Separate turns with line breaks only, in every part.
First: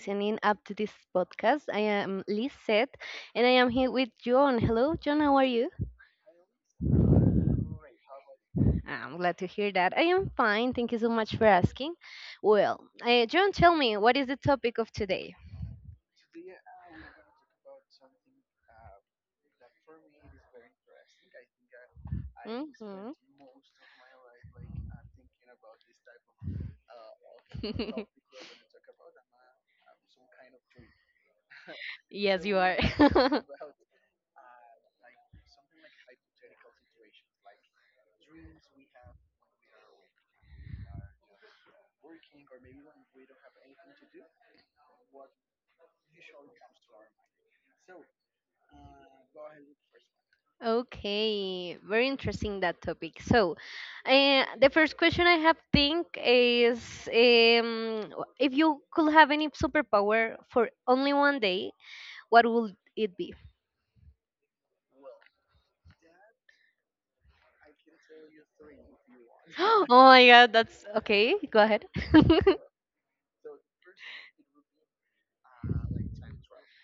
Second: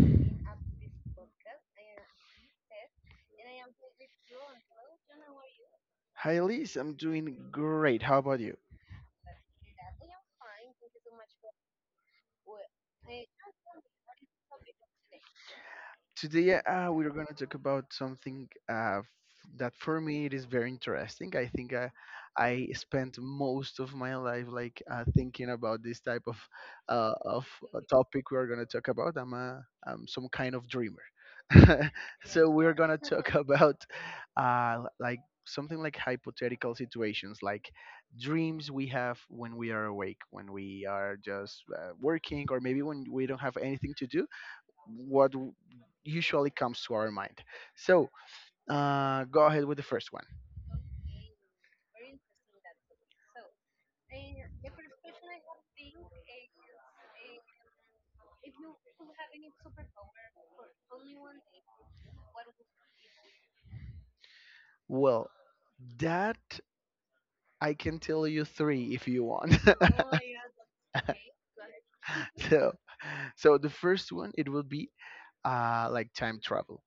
listening up to this podcast. I am Lisette and I am here with John. Hello, John. How are you?
Hi, Elise. I'm doing great. How about you?
I'm glad to hear that. I am fine. Thank you so much for asking. Well, John, tell me, what is the topic of today?
Today, we're going to talk about something that for me it is very interesting. I think I
Hmm.
spent most of my life like thinking about this type of uh, of topic we are going to talk about. I'm some kind of dreamer,
yes,
so
you
we're
are.
going to talk about like something like hypothetical situations, like dreams we have when we are awake, when we are just working, or maybe when we don't have anything to do what w- usually comes to our mind. So go ahead with the first one.
Okay, very interesting that topic. So, the first question I have think is if you could have any superpower for only one day, what would it be?
Well, that I can tell you three if you want.
oh my god, that's okay. Go ahead.
so so the first one it will be like time travel.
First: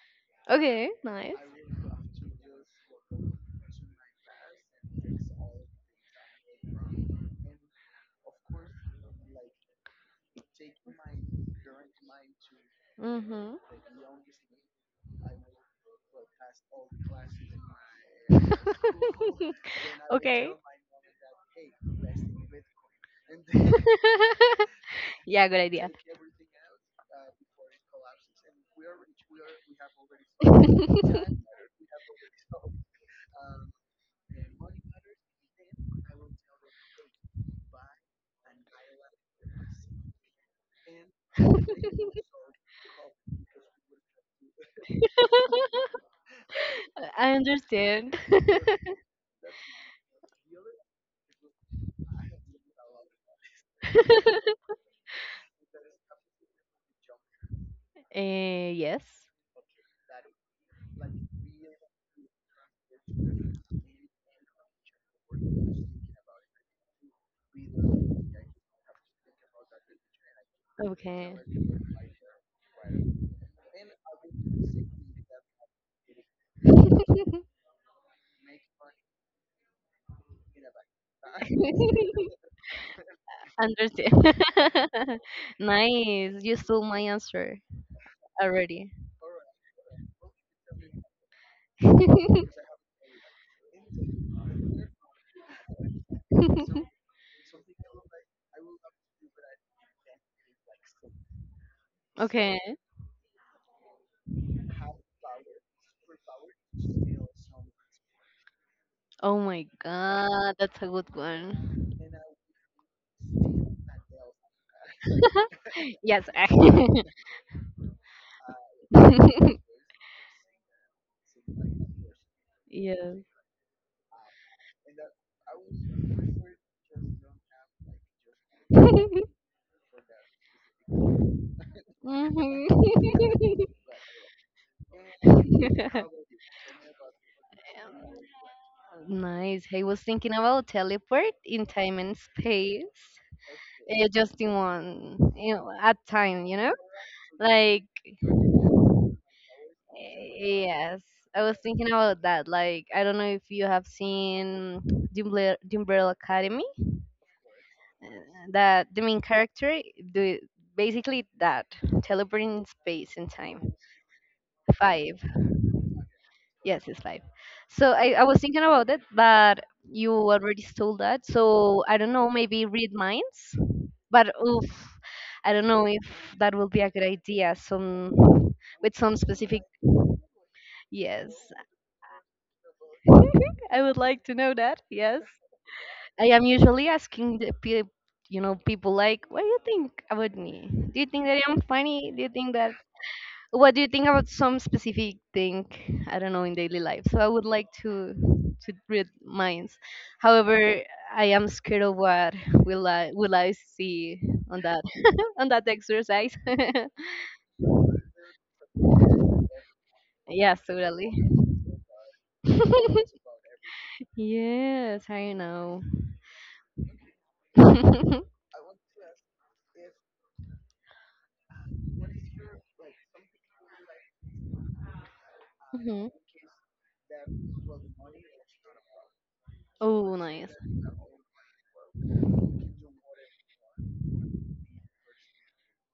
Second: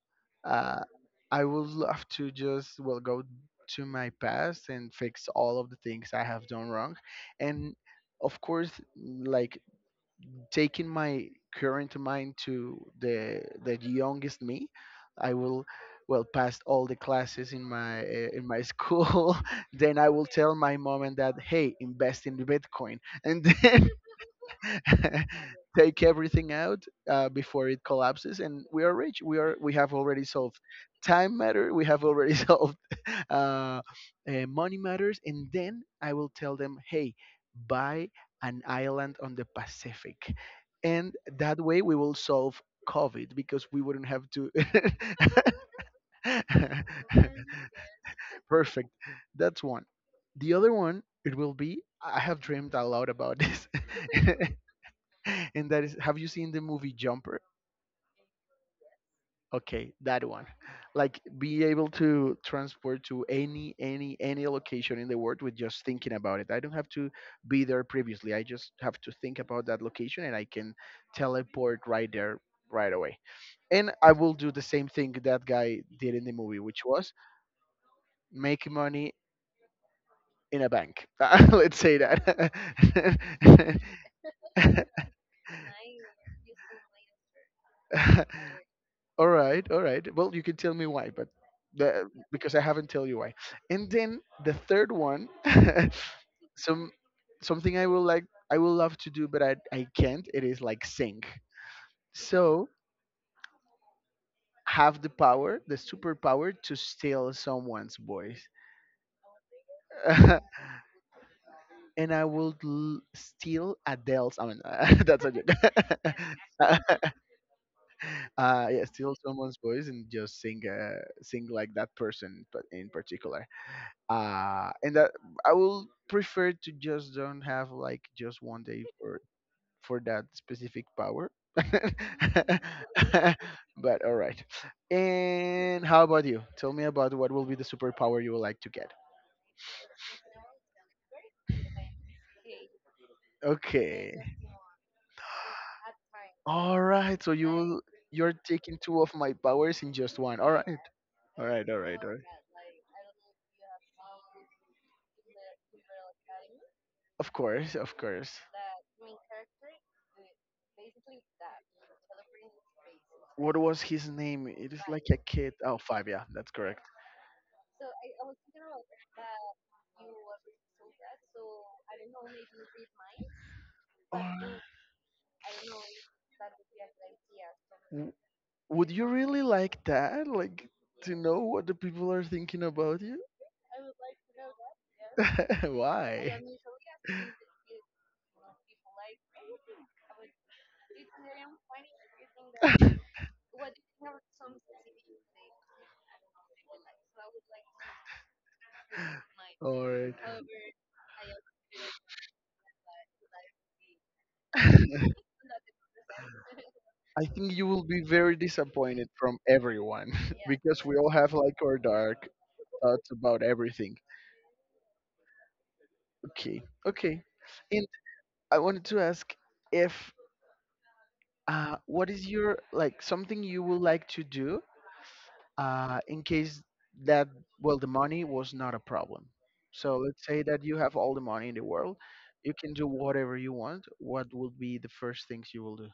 Uh,
okay, nice.
I would love to just well go to my past and fix all of the things I have done wrong, and of course like taking my current mind to the
Mm-hmm.
the youngest me. I will well pass all the classes in my school. Then I will tell my mom and dad, hey, invest in the bitcoin and then
yeah, good idea.
take everything out before it collapses and we are rich. We have already solved time matter. We have already solved uh, money matters, and then I will tell them, hey, buy an island on the Pacific, and that way we will solve COVID because we wouldn't have to.
I understand.
Perfect. That's one. The other one, it will be I have dreamed a lot about this, and that is, have you seen the movie Jumper?
Yes.
Okay, that one. Like be able to transport to any location in the world with just thinking about it. I don't have to be there previously. I just have to think about that location and I can
Okay.
teleport right there right away. And I will do the same thing that guy did in the movie, which was make money in a bank. Let's say that.
understand. nice. You stole my answer already.
All right, all right. Well, you can tell me why, but because I haven't tell you why. And then the third one, some something I will like, I will love to do, but I can't. It is like sing.
okay.
So have the power, the superpower to steal someone's voice.
Oh my god, that's a good one.
And steal Adele's. I mean, that's a
Yes.
joke. Yeah, steal someone's voice and just sing, sing like that person, but in
yes.
particular. And that I will prefer to just don't have like just one day for that specific power.
Mhm.
But all right, and how about you, tell me about what will be the superpower you would like to get.
Nice. I was thinking about teleport in time and space,
Okay,
just in one, at time, you know?
all right, so
Like,
you're taking two of my powers in just one. All right,
yes, I
all
was
right, all
thinking
right, all
about
right.
that. Like, I don't know if you have seen the Umbrella Academy.
Of course, of
Uh,
course.
that the main character do basically that teleporting in space and
What
time.
was his name? It is like a
Five.
kid. Oh, five. Yeah, that's
Yes,
correct.
it's five. So I was thinking about it, but you already stole that, so I don't know, maybe read minds.
Oh,
But oof, I don't know if that will be a good idea, some
w- would
with
you
some
really
specific.
like that? Like to
Yes.
know what the people are thinking about you?
I would like to know that, yes. I
Why?
am usually asking the pe- you know people like, what do you think about me? Do you think that I'm funny? Do you think that What do you think about some specific thing? I don't know, in daily life, so I would like to read minds.
All right.
However, I am scared of what will I will I see on that, on that exercise.
I think you will be very disappointed from everyone
yes,
because we
totally.
all have like our dark thoughts about everything.
Yes, I know.
Okay, okay. And I wanted to ask if what is your like something you would like to do
Mhm.
in case that well the money was not a problem. So
Oh,
let's say
nice.
that you have all the money in the world, you can do whatever you want. What would be the first things you will do?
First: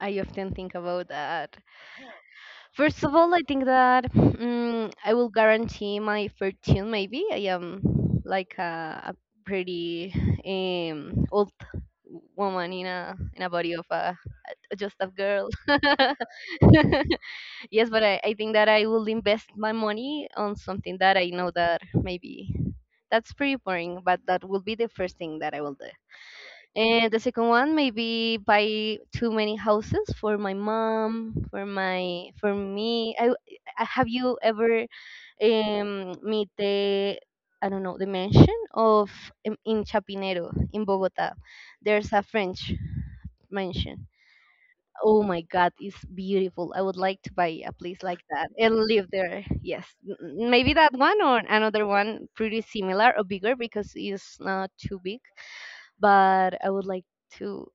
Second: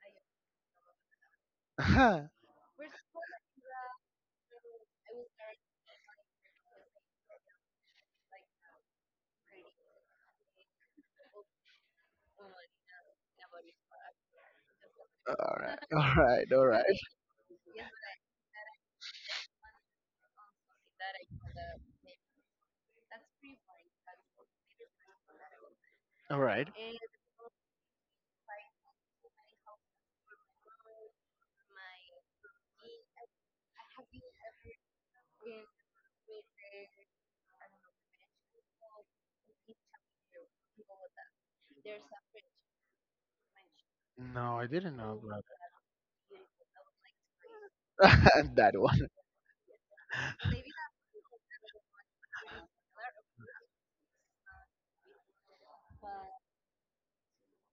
I often think about that.
All
First of all, I think that I will guarantee my fortune. Maybe I am like a pretty old woman in a body of a just a girl.
right, all right, all right,
yes, but I think that I will invest my money on something that I know that maybe that's pretty boring, but that will be the first thing that I will do.
all right.
And the second one, maybe buy too many houses for my mom, for me. Have you ever meet the, I don't know, the mansion of in Chapinero in Bogota? There's a French mansion.
No, I didn't know
Oh my
about
God, it's beautiful. I would like to buy a place like
that.
that and
That one.
live there. Yes, maybe that one or another one pretty similar or bigger because it's not too big. But I would like to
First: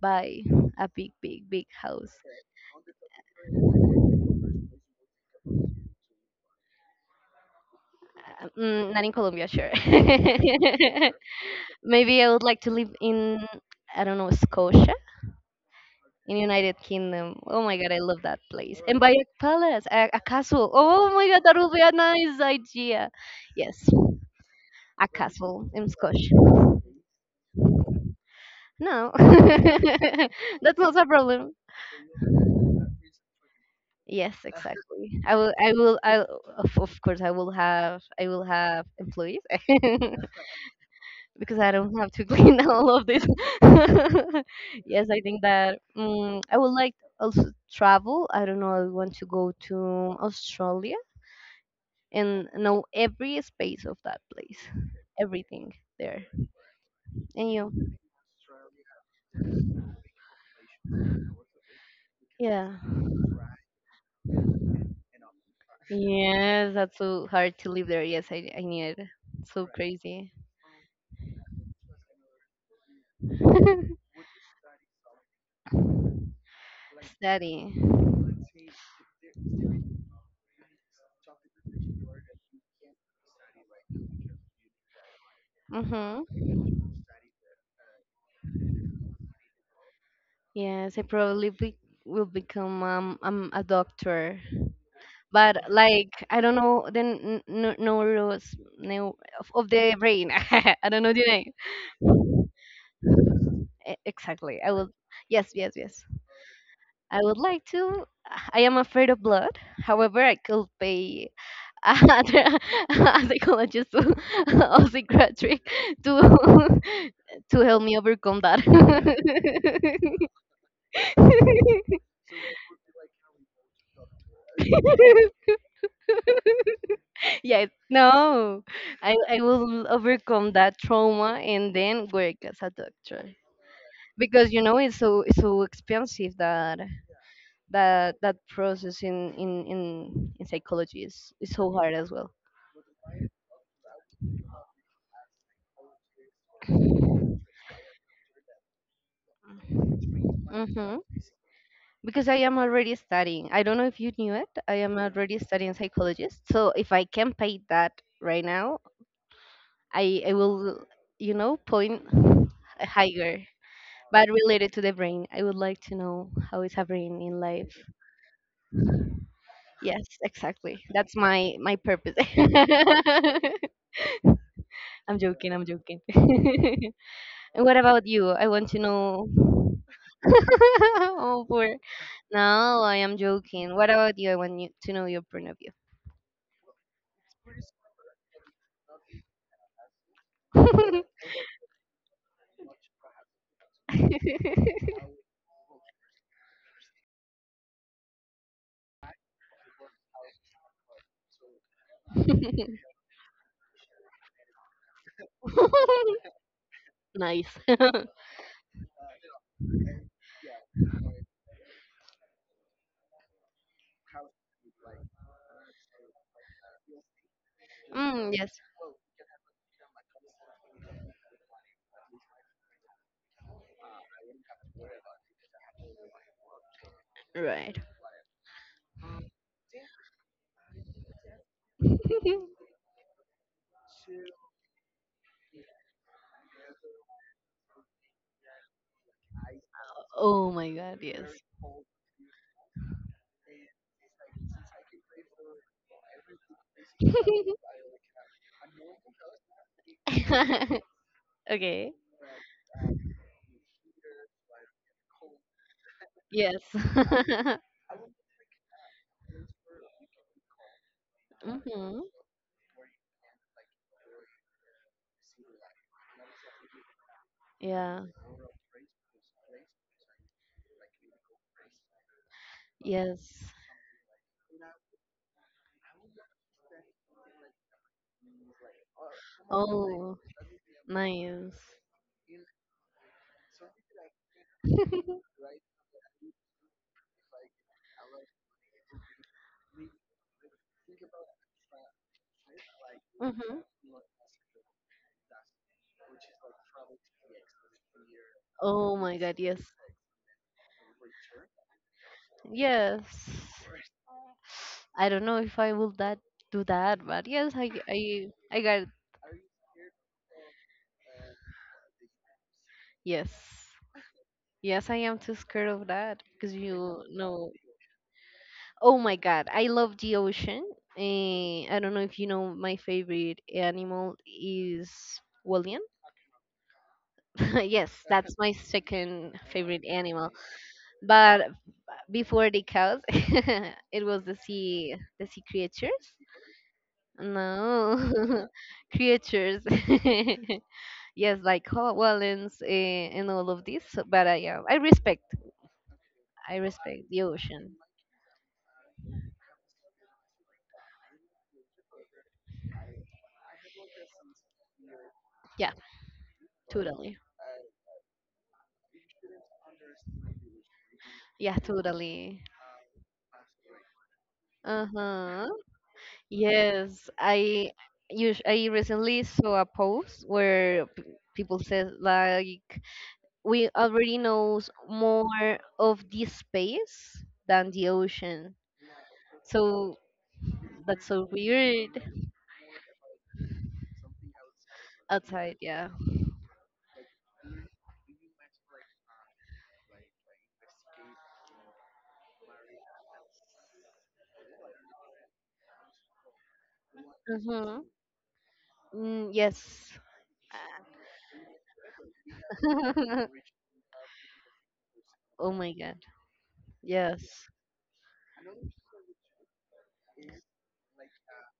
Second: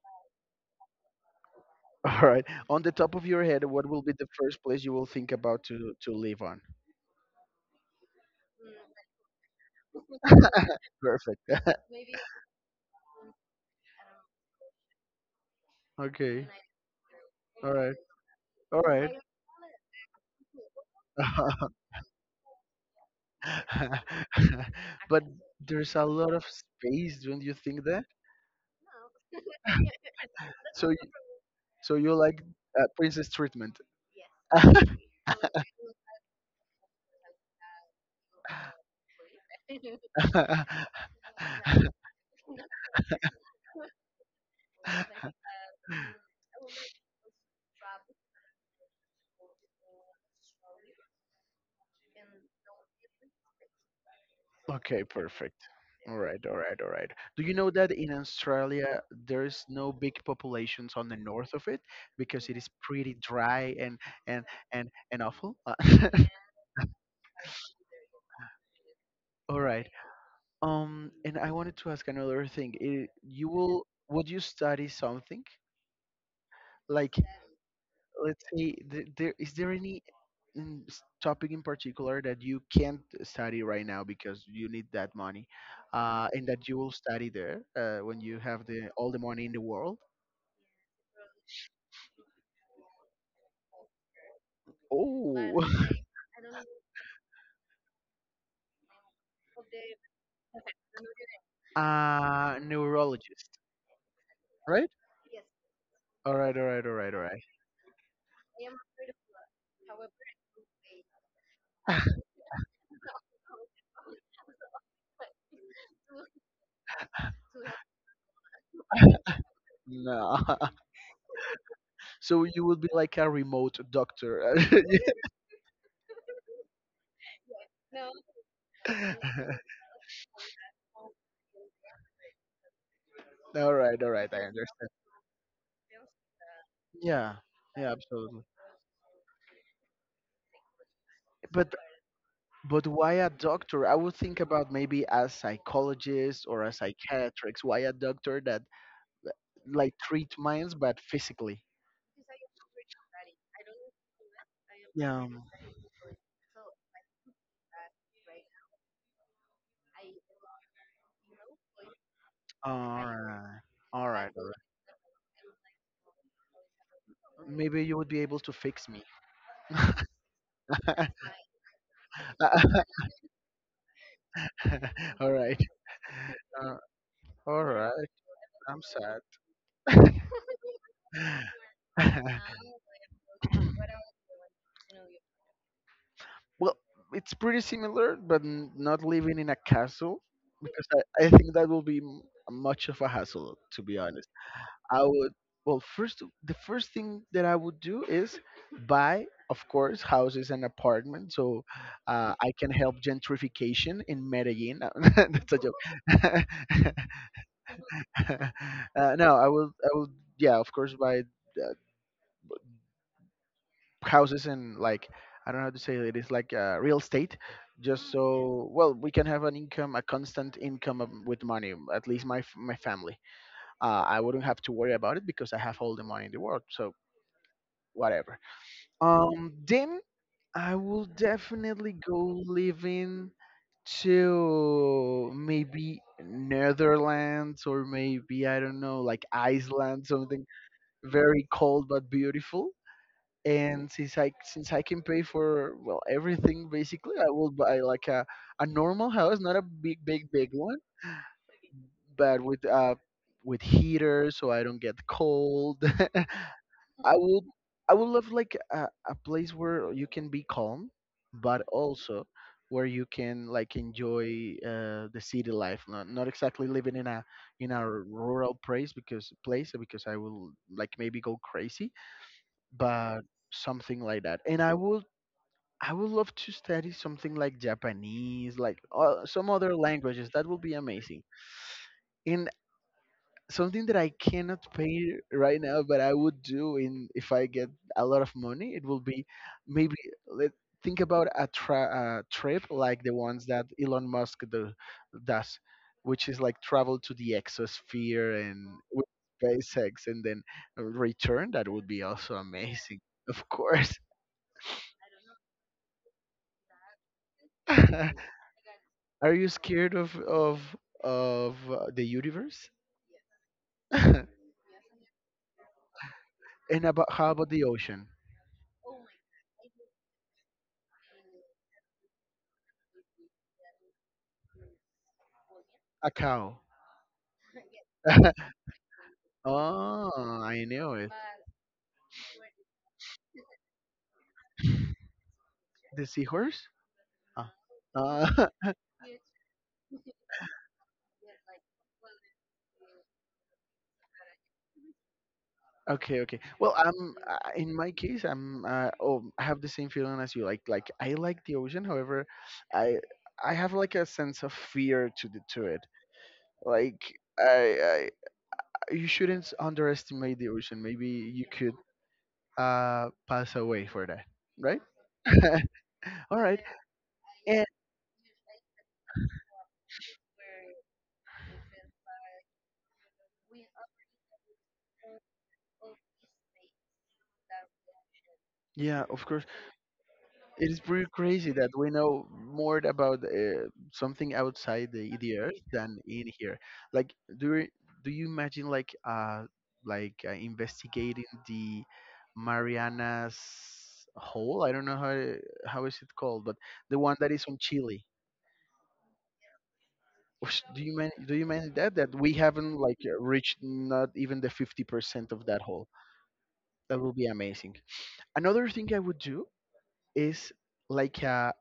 buy a big, big, big house.
All right, on the top of your head, what will be the first place you will think about to live on?
Not in Colombia, sure.
Perfect.
Maybe I would like to live in, I don't know, Scotia in
Okay,
United Kingdom. Oh
all
my god,
right,
I love that place.
all
And buy
right.
a palace, a castle. Oh my god, that would be a nice idea. Yes, a
But
castle in
there's a lot
Scotia.
of space, don't you think that?
No, that's
So,
not a problem.
so you like princess treatment?
Yes, exactly. I will. I will. I of course I will have. I will have employees. because I don't have to clean all of this. yes, I think that I would like also travel. I don't know. I want to go to Australia and know every space of that place,
Okay, perfect.
everything
All
there.
right, all right, all right. Do
And
you know
you?
that in Australia there's no big populations on the north of it because it is
Yeah.
pretty dry and and and awful?
Yes, that's so hard to live there. Yes, I knew it.
All
So
right.
crazy.
And I wanted to ask another thing. You will, would you study something? Like,
Study.
let's say, th there is there any topic in particular that you can't study right now because you need that money,
Mhm.
and that you will study there when you have the all the money in the world?
Yes, I probably will become a doctor, but
Oh,
like I don't know the neu- of the brain. I don't know the name.
neurologist,
Exactly. I will.
right?
Yes, yes, yes.
All right, all right, all right, all
I would
right.
like to. I am afraid of blood. However, I could pay a psychologist or psychiatric to to help me overcome that.
No, so you would be like a remote doctor.
Yeah, no, I will overcome that trauma and then work as a doctor
All right, I
because
understand.
it's so expensive that
Yeah, yeah,
that that
absolutely.
process in psychology is so
But
hard as well.
why a doctor? I would think about maybe a psychologist or a psychiatrist. Why a doctor that like treat minds but
Hmm.
physically?
Because I am already studying. I don't know if you knew it. I am
Yeah.
already studying psychologist. So if I can pay that right now, I will point
All
higher
right. All
but
right. All right.
related to the brain. I would like to know how is happening in life.
Maybe you would be able to fix me.
Yes, exactly. That's my purpose. I'm
All
joking.
right.
I'm joking.
Uh,
and
all
what about
right.
you? I want to
I'm
know. oh, poor.
sad.
No, I am joking. What about you? I want you to know your point of view.
Well, it's pretty similar, but not living in a castle because I think that will be much of a hassle, to be honest. I would, well, first, the first thing that I would do is buy, of course, houses and apartments so I can help gentrification in Medellin. That's a joke.
nice.
No, yeah, of course, buy. uh, Houses and like I don't know how to say it, is like real estate, just
Yes.
so well we can have an income, a constant income with money. At least my my family, I wouldn't have to worry about it because I have all the money in the world. So
Right.
whatever. Then I will definitely go living to maybe Netherlands or maybe I don't know like Iceland, something
oh my God. Yes.
very cold but beautiful. And since I can pay for well everything basically, I will buy like a normal house, not a big one,
okay.
but with heater so I don't get cold.
Yes.
I will I would love like a place where you can be calm, but
hmm
also where you can like enjoy the city life. Not exactly living in a
Yeah.
rural place because I will like maybe go crazy, but
Yes.
something like that. And I will. I would love to study something like Japanese, like some other
Oh,
languages. That would be amazing.
nice.
And something that I cannot pay right now, but I would do in if I get a lot of money, it will be maybe let think about a trip like the ones
Hmm.
that does, which is like travel to the exosphere and
Oh
with
my God. Yes.
SpaceX and then return. That would be also amazing,
Yes.
of course.
I don't know if I will that do that, but yes, I I I got.
Are you scared of the universe?
Yes.
And
Yes, I am too scared of that because you
about how
know.
about the ocean?
Oh my God, I love the ocean. Eh, I don't know if you know my favorite animal is William.
A cow.
Yes, that's my second favorite animal.
Oh, I know it.
But before the cows, it was the sea
The
creatures.
seahorse? Ah.
No,
Uh,
creatures. Yes, like whales and all of this. But I, yeah,
okay, okay.
I
Well,
respect
I'm
the
in
ocean.
my case, I'm oh, I have the same feeling as you. Like I like the ocean. However, I I have like a sense of fear to to
Yeah,
it. Like,
totally.
I, I, you shouldn't underestimate the ocean. Maybe you
Yeah,
could
totally.
pass away for that, right?
Uh-huh.
All right.
Yes,
And
I recently saw a post where people said like we already knows more of this space than the ocean.
yeah, of course,
So
it is
that's
pretty
so
crazy that we
weird.
know more about something outside the
Outside,
earth
yeah.
than in here. Like, do you, do you imagine like investigating the Marianas hole? I don't know how is it called, but the one that is on
Mm-hmm.
Chile.
Mm, yes.
Oosh, do you mean that that we haven't like reached not even the 50% of
Oh
that
my
hole?
god.
That will
Yes.
be amazing. Another thing I would do is like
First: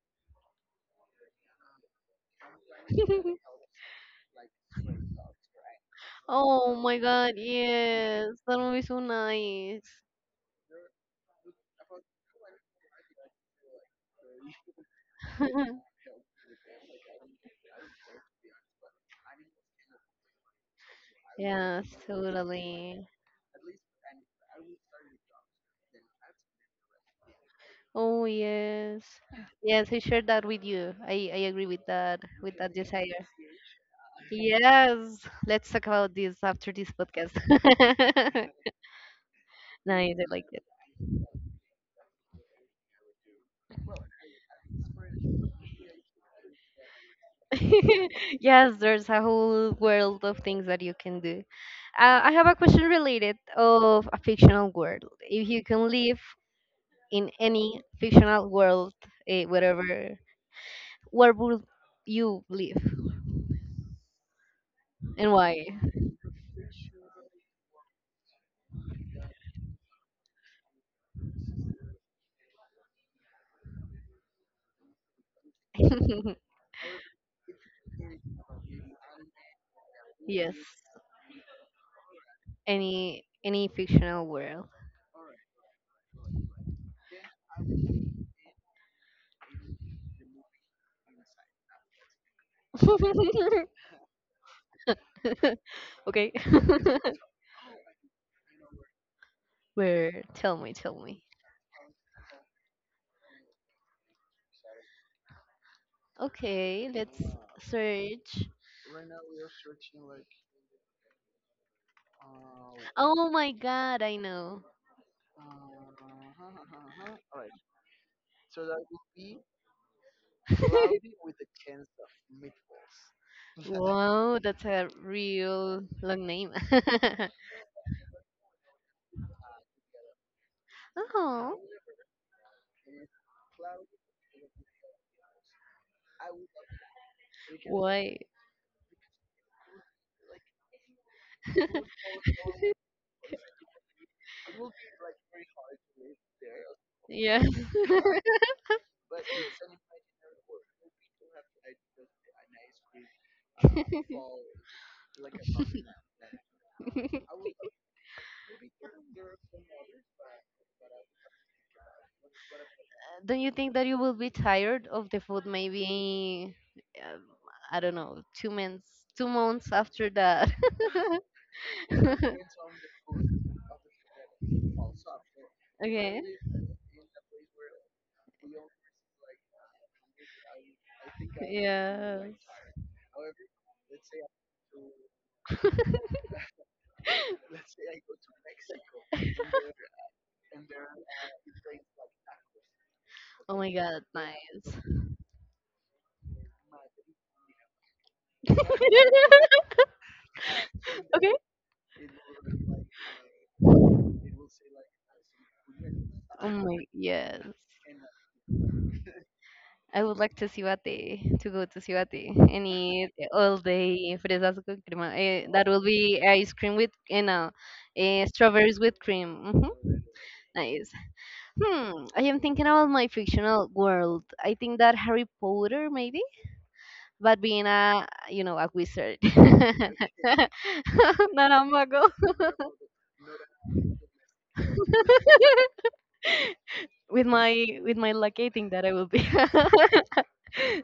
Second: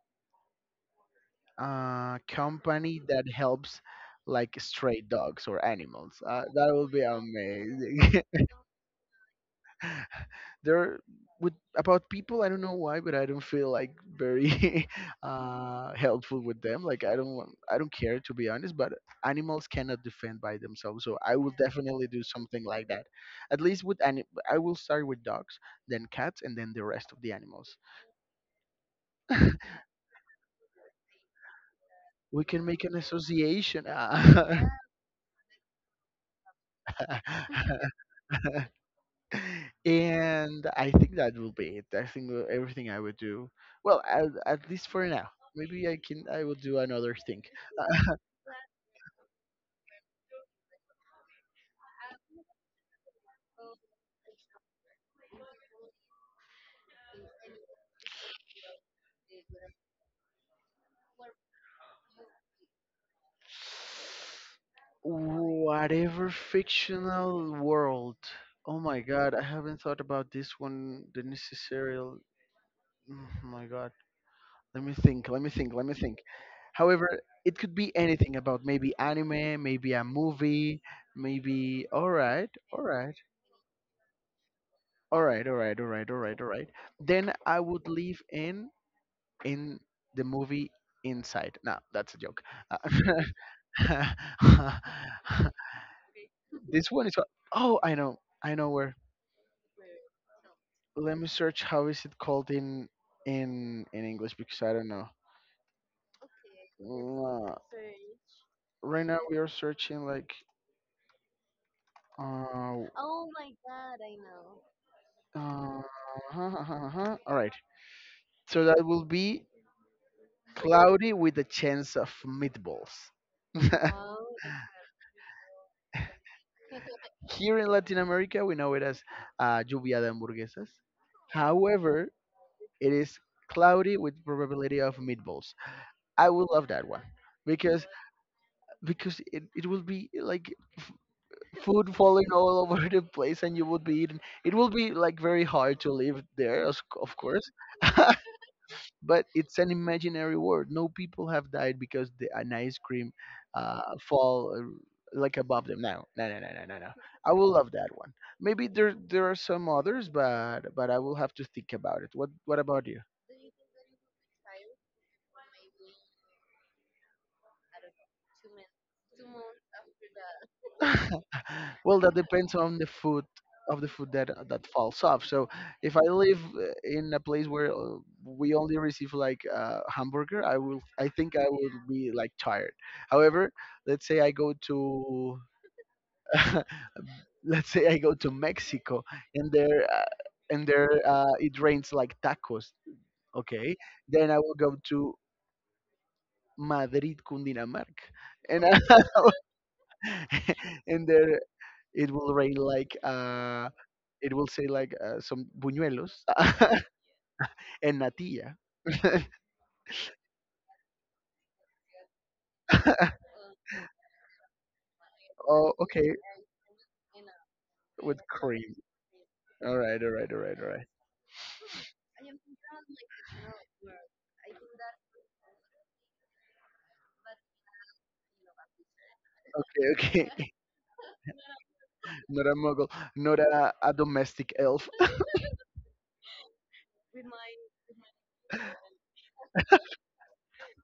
company that helps like stray dogs or animals. That
Oh
would
my
be
god,
amazing.
yes. That would be so nice.
There with about people, I don't know why, but I don't feel like very helpful with them. Like I don't care, to be honest. But animals cannot defend by themselves, so I will
Yes,
definitely do something like that.
totally.
At least I will start with dogs, then cats, and then the rest of the animals.
Oh yes. Yes, I share that with you. I agree with that
We
with
can
that
make an
desire.
association.
Yes. Let's talk about this after this podcast. Nice, I like
And I think that will be it. I think everything I would do. Well, at least for now. Maybe I can. I will do another thing.
it. Yes, there's a whole world of things that you can do. I have a question related of a fictional world. If you can live in any fictional world, eh, whatever, where would you live and why?
Whatever fictional world. Oh my god, I haven't thought about this one. The necessary. Oh my god. Let me think. Let me think. Let me think. However, it could be anything about maybe anime, maybe a
Yes.
movie, maybe. All right, all right,
Any fictional world.
all right, all right, all right, all right, All right. Then I would leave in the movie Inside. No, that's a joke. Uh,
okay.
this one is. Oh, I know where.
Where? Tell me, tell
Let
me.
me search. How is it called in English? Because I don't know.
Okay, let's
Uh,
search.
Right now we are searching like Uh,
Oh my god, I know.
uh, All right. So that will be Cloudy with a Chance of Meatballs.
Wow, that's a real long name.
Oh, here in Latin America, we know it as lluvia de hamburguesas.
oh,
However, it is cloudy with probability of meatballs. I will love that one because
why?
because it will be like food falling all over the place and you would be eating. It will be like very hard to live there, of
Yeah.
course. But it's an imaginary world. No people have died because an ice cream fall like above them. No, no, no, no, no, no, no. I will love that one. Maybe there are some others, but I will have to think about it. What about you?
Don't you think that you will be tired of the food maybe, um, I don't know, 2 months, 2 months after that?
Well, that depends on the food of the food that falls off. So if I
Okay.
live in a place where we only receive like hamburger, I think I will be
Yeah.
like tired. However, let's say I go to let's say I go to Mexico and there uh, and there it rains like tacos.
Oh my
Okay,
god,
then I will
nice.
go to Madrid, Cundinamarca, and and
Okay.
there it will rain like it will say like some buñuelos
Oh my, yes.
and natilla.
I would like to Cibate, to go to Cibate and eat all day fresas con crema. Eh, that
Oh,
will
okay,
be ice cream with, you know,
with
eh,
cream.
strawberries with cream.
All
Hmm.
right, all right, all right, all right.
Nice. Hmm, I am thinking about my fictional world. I think that Harry Potter maybe, but being a, you know, a wizard.
Okay, okay.
Not a muggle.
Not a muggle, not a domestic elf.
With my luck, I think that I will be.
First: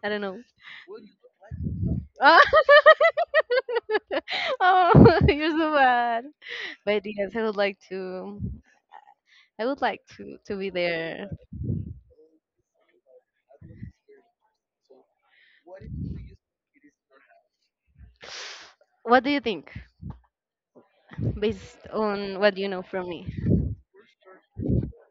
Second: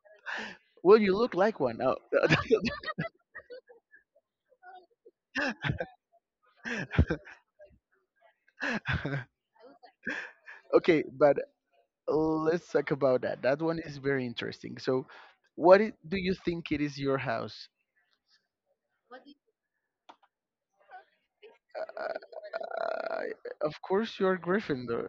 I don't know.
Well, you look like one. Oh.
oh, you're so bad. But yes, I would like to. I would like to be
Okay,
there.
but let's talk about that. That one is very interesting. So, do you think it is your house?
What do you think, based
Uh,
on what you know from me?
of course, you're Gryffindor.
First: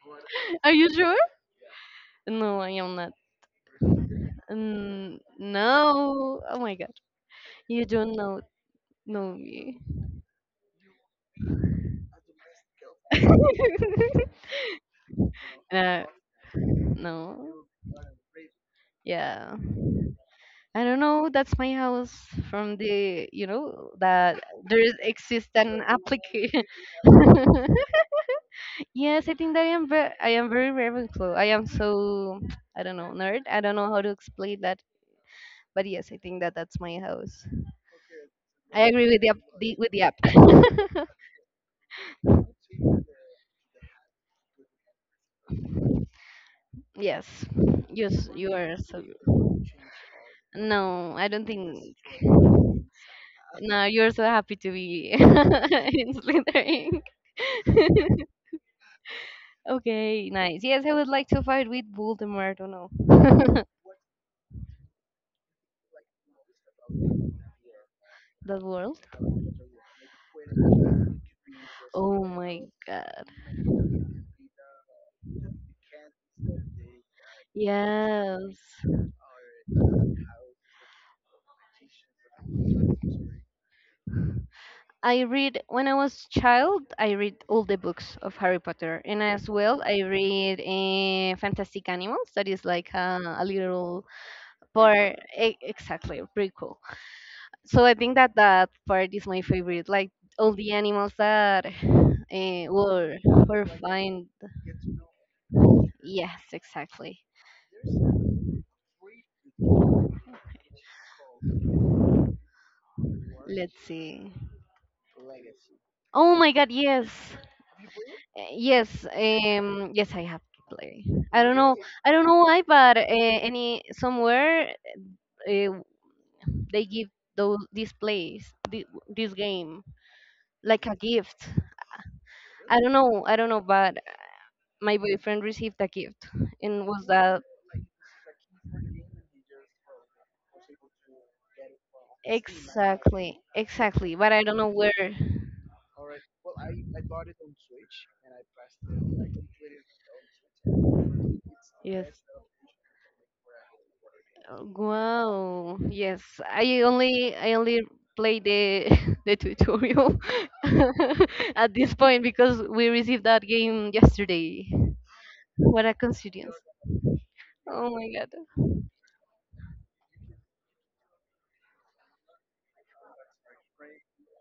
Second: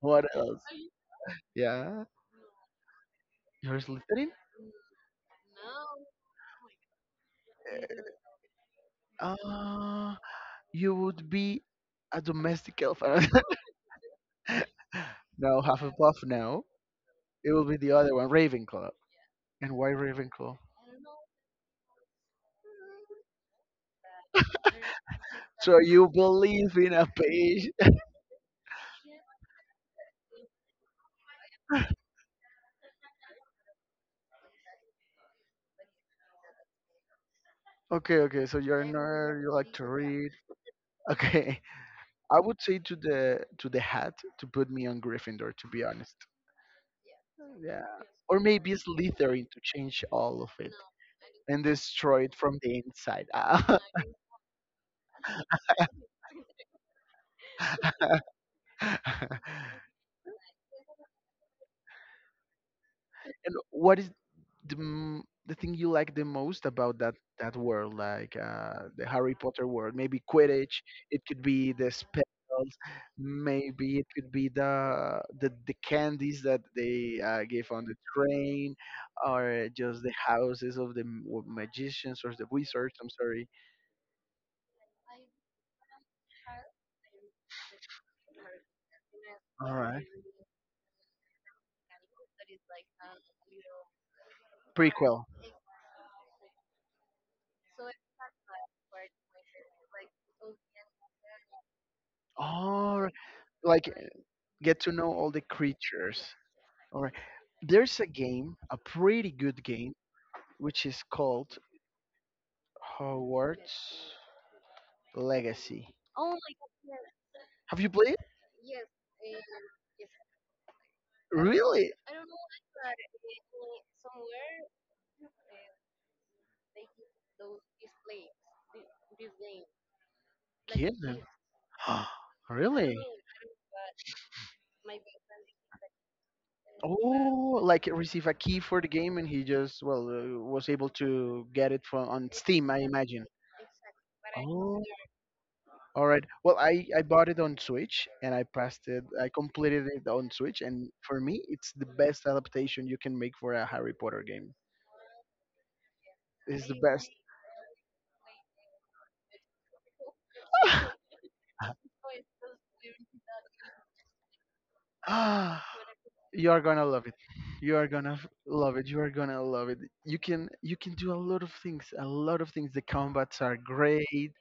What else?
Are you sure?
Yeah,
No, I am not.
you're Slytherin.
Mm, no. Oh my god, you don't know
Uh,
me.
uh, you would be a domestic elf. No,
uh,
Hufflepuff. No, it will
no.
be the other one, Ravenclaw.
Yeah.
And why Ravenclaw?
I don't know. That's my house from the you know that there is exists
So
an
you
application.
believe in a page?
Yes, I think that I am very Ravenclaw. I am so, I don't know, nerd. I don't know how to explain that, but yes, I think that that's my house.
Okay, okay. So you're a
I agree with the
nerd.
app,
You like
the,
to
with the app.
read. Okay. I would say to the hat to put me on Gryffindor, to be honest.
yes,
Yeah,
you
or
you
maybe
are so.
Slytherin to change all of it
No, I don't
and
think.
destroy it from the inside.
No, you're so happy to be in Slytherin.
And
okay, nice. Yes, I would like to fight with Voldemort. I don't know
what is the thing you like the most about that world, like
that world.
the Harry Potter world? Maybe Quidditch. It could be the
Oh
spells.
my god.
Maybe it could be the candies that they give on the train,
Yes.
or just the houses of the magicians or the wizards. I'm sorry.
I read when I was child. I read all the books of Harry Potter, and as
All
well, I
right.
read Fantastic Animals. That is like a little part,
Prequel.
exactly, pretty cool. So I think that that part is my favorite. Like all the animals that
Or
were
like
find.
get to know all the creatures.
Yes,
All right.
exactly.
There's a game, a pretty good game, which is called
Let's
Hogwarts
see.
Legacy.
Oh my God! Yes.
Have you played?
Yes, yes, I have to play. I don't know,
Really?
I don't know why, but any somewhere uh, they give those this place, this game, like a
Kidding.
gift.
Really?
I don't know, but my boyfriend received a gift, and was that
Oh, like receive a key for the game and he just well was able to get it from on Steam, I imagine.
exactly, exactly? But I don't know
Oh,
where.
all right. Well, I bought it on Switch and I passed it. I completed it on Switch, and for me, it's the
Yes.
best adaptation you can make for a Harry Potter game.
Oh, wow. Yes,
It's the
I
best.
only I only play the the tutorial at this point because we received that game yesterday.
Ah,
What a
you
coincidence.
are gonna love it. You are
Oh my
gonna
god.
love it. You are gonna love it. You can do a lot of things. A lot of things. The combats are great.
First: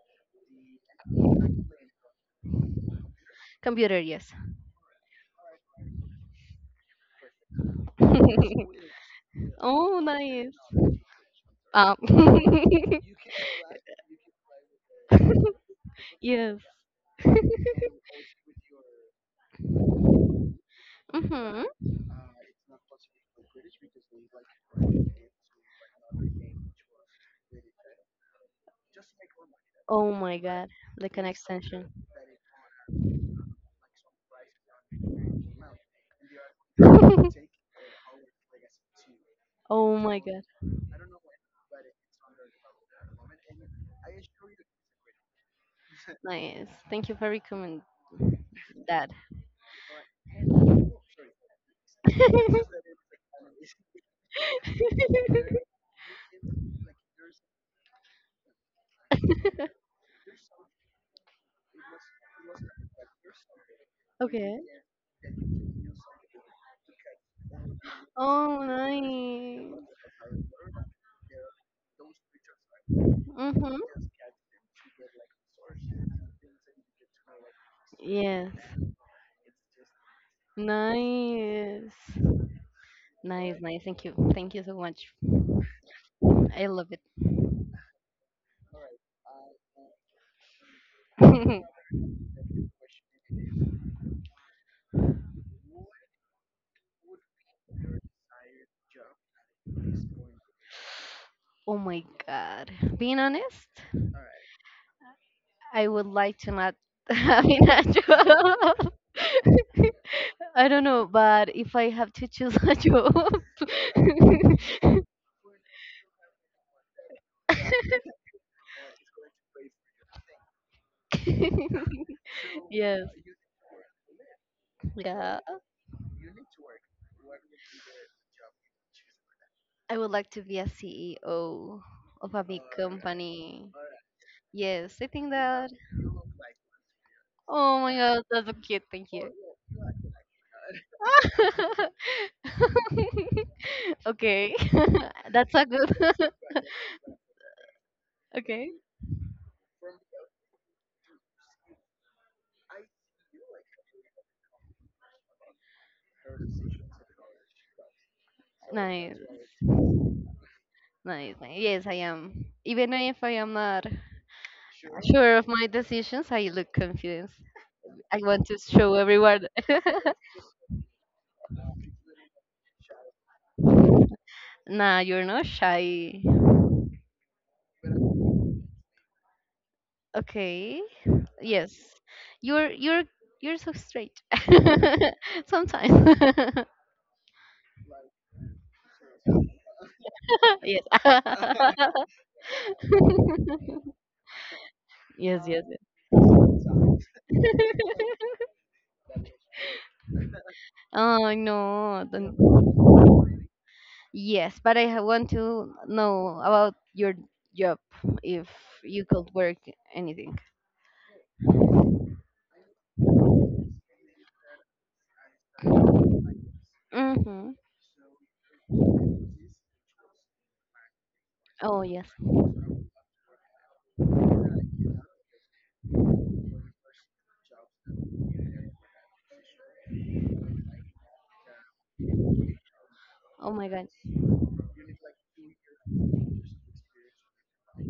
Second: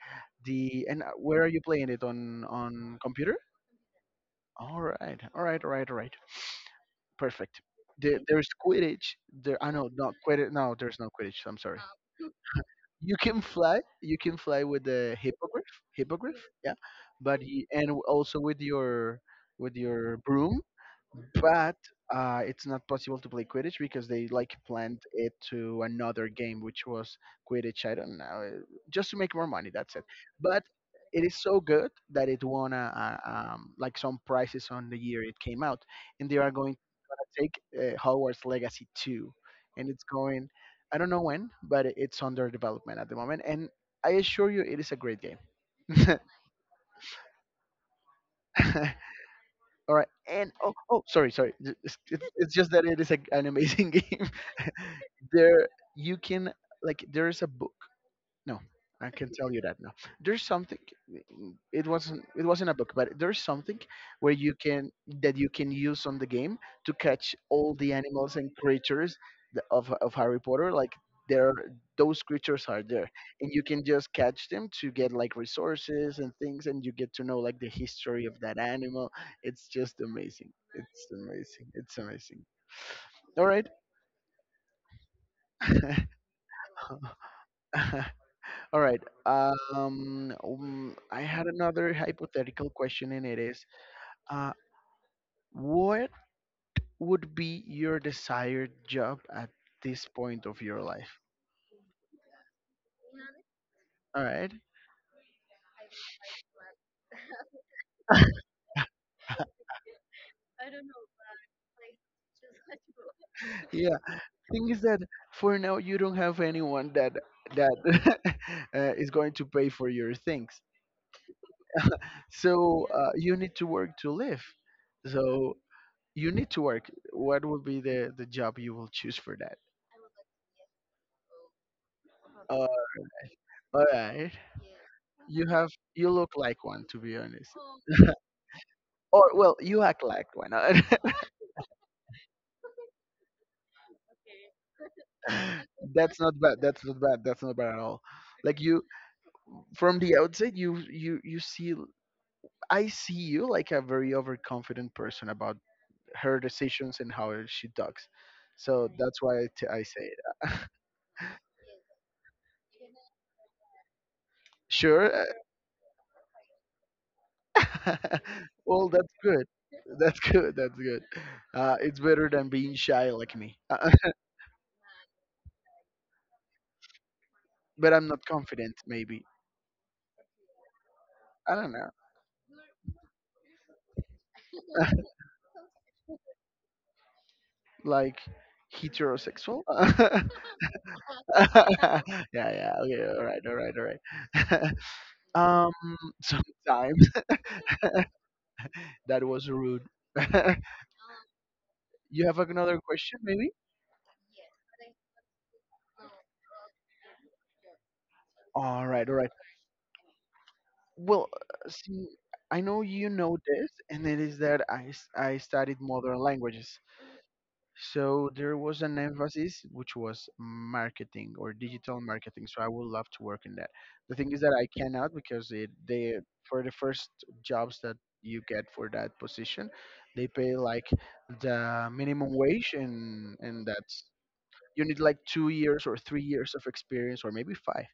The and where are you playing it on computer?
Computer, yes.
All right, all right, all right, all right. Perfect. There, there's Quidditch. There, I know,
Oh,
not Quidditch.
nice.
No, there's no Quidditch. I'm sorry.
Um,
You can fly. You can fly with the hippogriff. Hippogriff,
yes.
yeah. But you, and also with your broom
Mhm.
but it's not possible to play Quidditch because they like planned it to another game, which was Quidditch. I don't know, just to make more money. That's it.
Oh my
But
god. Like
it
an
is so good
extension.
that it won a, like some prizes on the year it came out, and they are going to take Hogwarts Legacy two, and
oh
it's
my god,
going. I don't know when, but it's under development at the moment, and I assure you, it is a great game.
nice. Thank you for recommending that.
All right, and oh, oh, sorry, sorry. It's, it's just that it is a, an amazing game. There you can, like, there is a book. No, I can tell you that no, there's something. It wasn't a book, but there's something where you
okay.
can that you can use on the game to catch all the animals and
Oh,
creatures
nice.
of Harry Potter. Like, there, those creatures are there, and you can
Mm-hmm.
just catch them to get like resources and things, and you get to know like the history of
Yes.
that animal. It's just amazing. It's
Nice.
amazing. All
Nice,
right.
nice. Thank you. Thank you so much. I love
All right. I had
it.
another hypothetical question, and it is, uh, what would be your desired job at this point of your life?
Oh my god. Being honest,
All right.
I would like to not have a job. I don't know, but if I have to choose a job,
Yeah. Thing is that for now you don't have anyone that that is going to pay for your things, so
yes,
you need to work to live.
yeah,
So you need to work. What would be the job you will choose for that?
I would like to be a CEO of a big
Uh,
company.
all right.
Yes, I think
You have
that.
you look like one to be honest.
Oh my god, that's so cute. Thank you.
Or well, you act like one.
Okay, that's a good.
That's not bad. That's not bad. That's not bad at all. Like
Okay.
you from the outside you see I see you like a very overconfident person about her decisions and how she talks. So
Nice.
that's why I say it.
Nice, nice. Yes, I am. Even if I am not
Sure.
sure of my decisions, I look confident.
uh,
I want to
well,
show
that's good.
everyone.
That's good. That's good. It's better than being shy like me.
Nah, you're not shy.
But I'm not confident. Maybe
Okay.
I don't
Yes.
know.
You're you're so straight. Sometimes.
Like heterosexual.
Yes.
Yeah, yeah, okay, all right, all right, all right.
Yes. Yes.
um,
Yes.
Sometimes that was rude.
Oh no!
You
Don't.
have like, another question, maybe?
Yes, but I want to know about your job if
All
you
right, all right.
could work anything.
Well, see, I know you know this, and it is that I studied modern languages.
Mm-hmm.
So there was an emphasis which was marketing or
Oh,
digital
yes.
marketing. So I would love to work in that. The thing is that I cannot because it they for the first jobs that you get for that position, they pay like the minimum wage and
Oh my God.
that's you need like 2 years or 3 years of experience or maybe five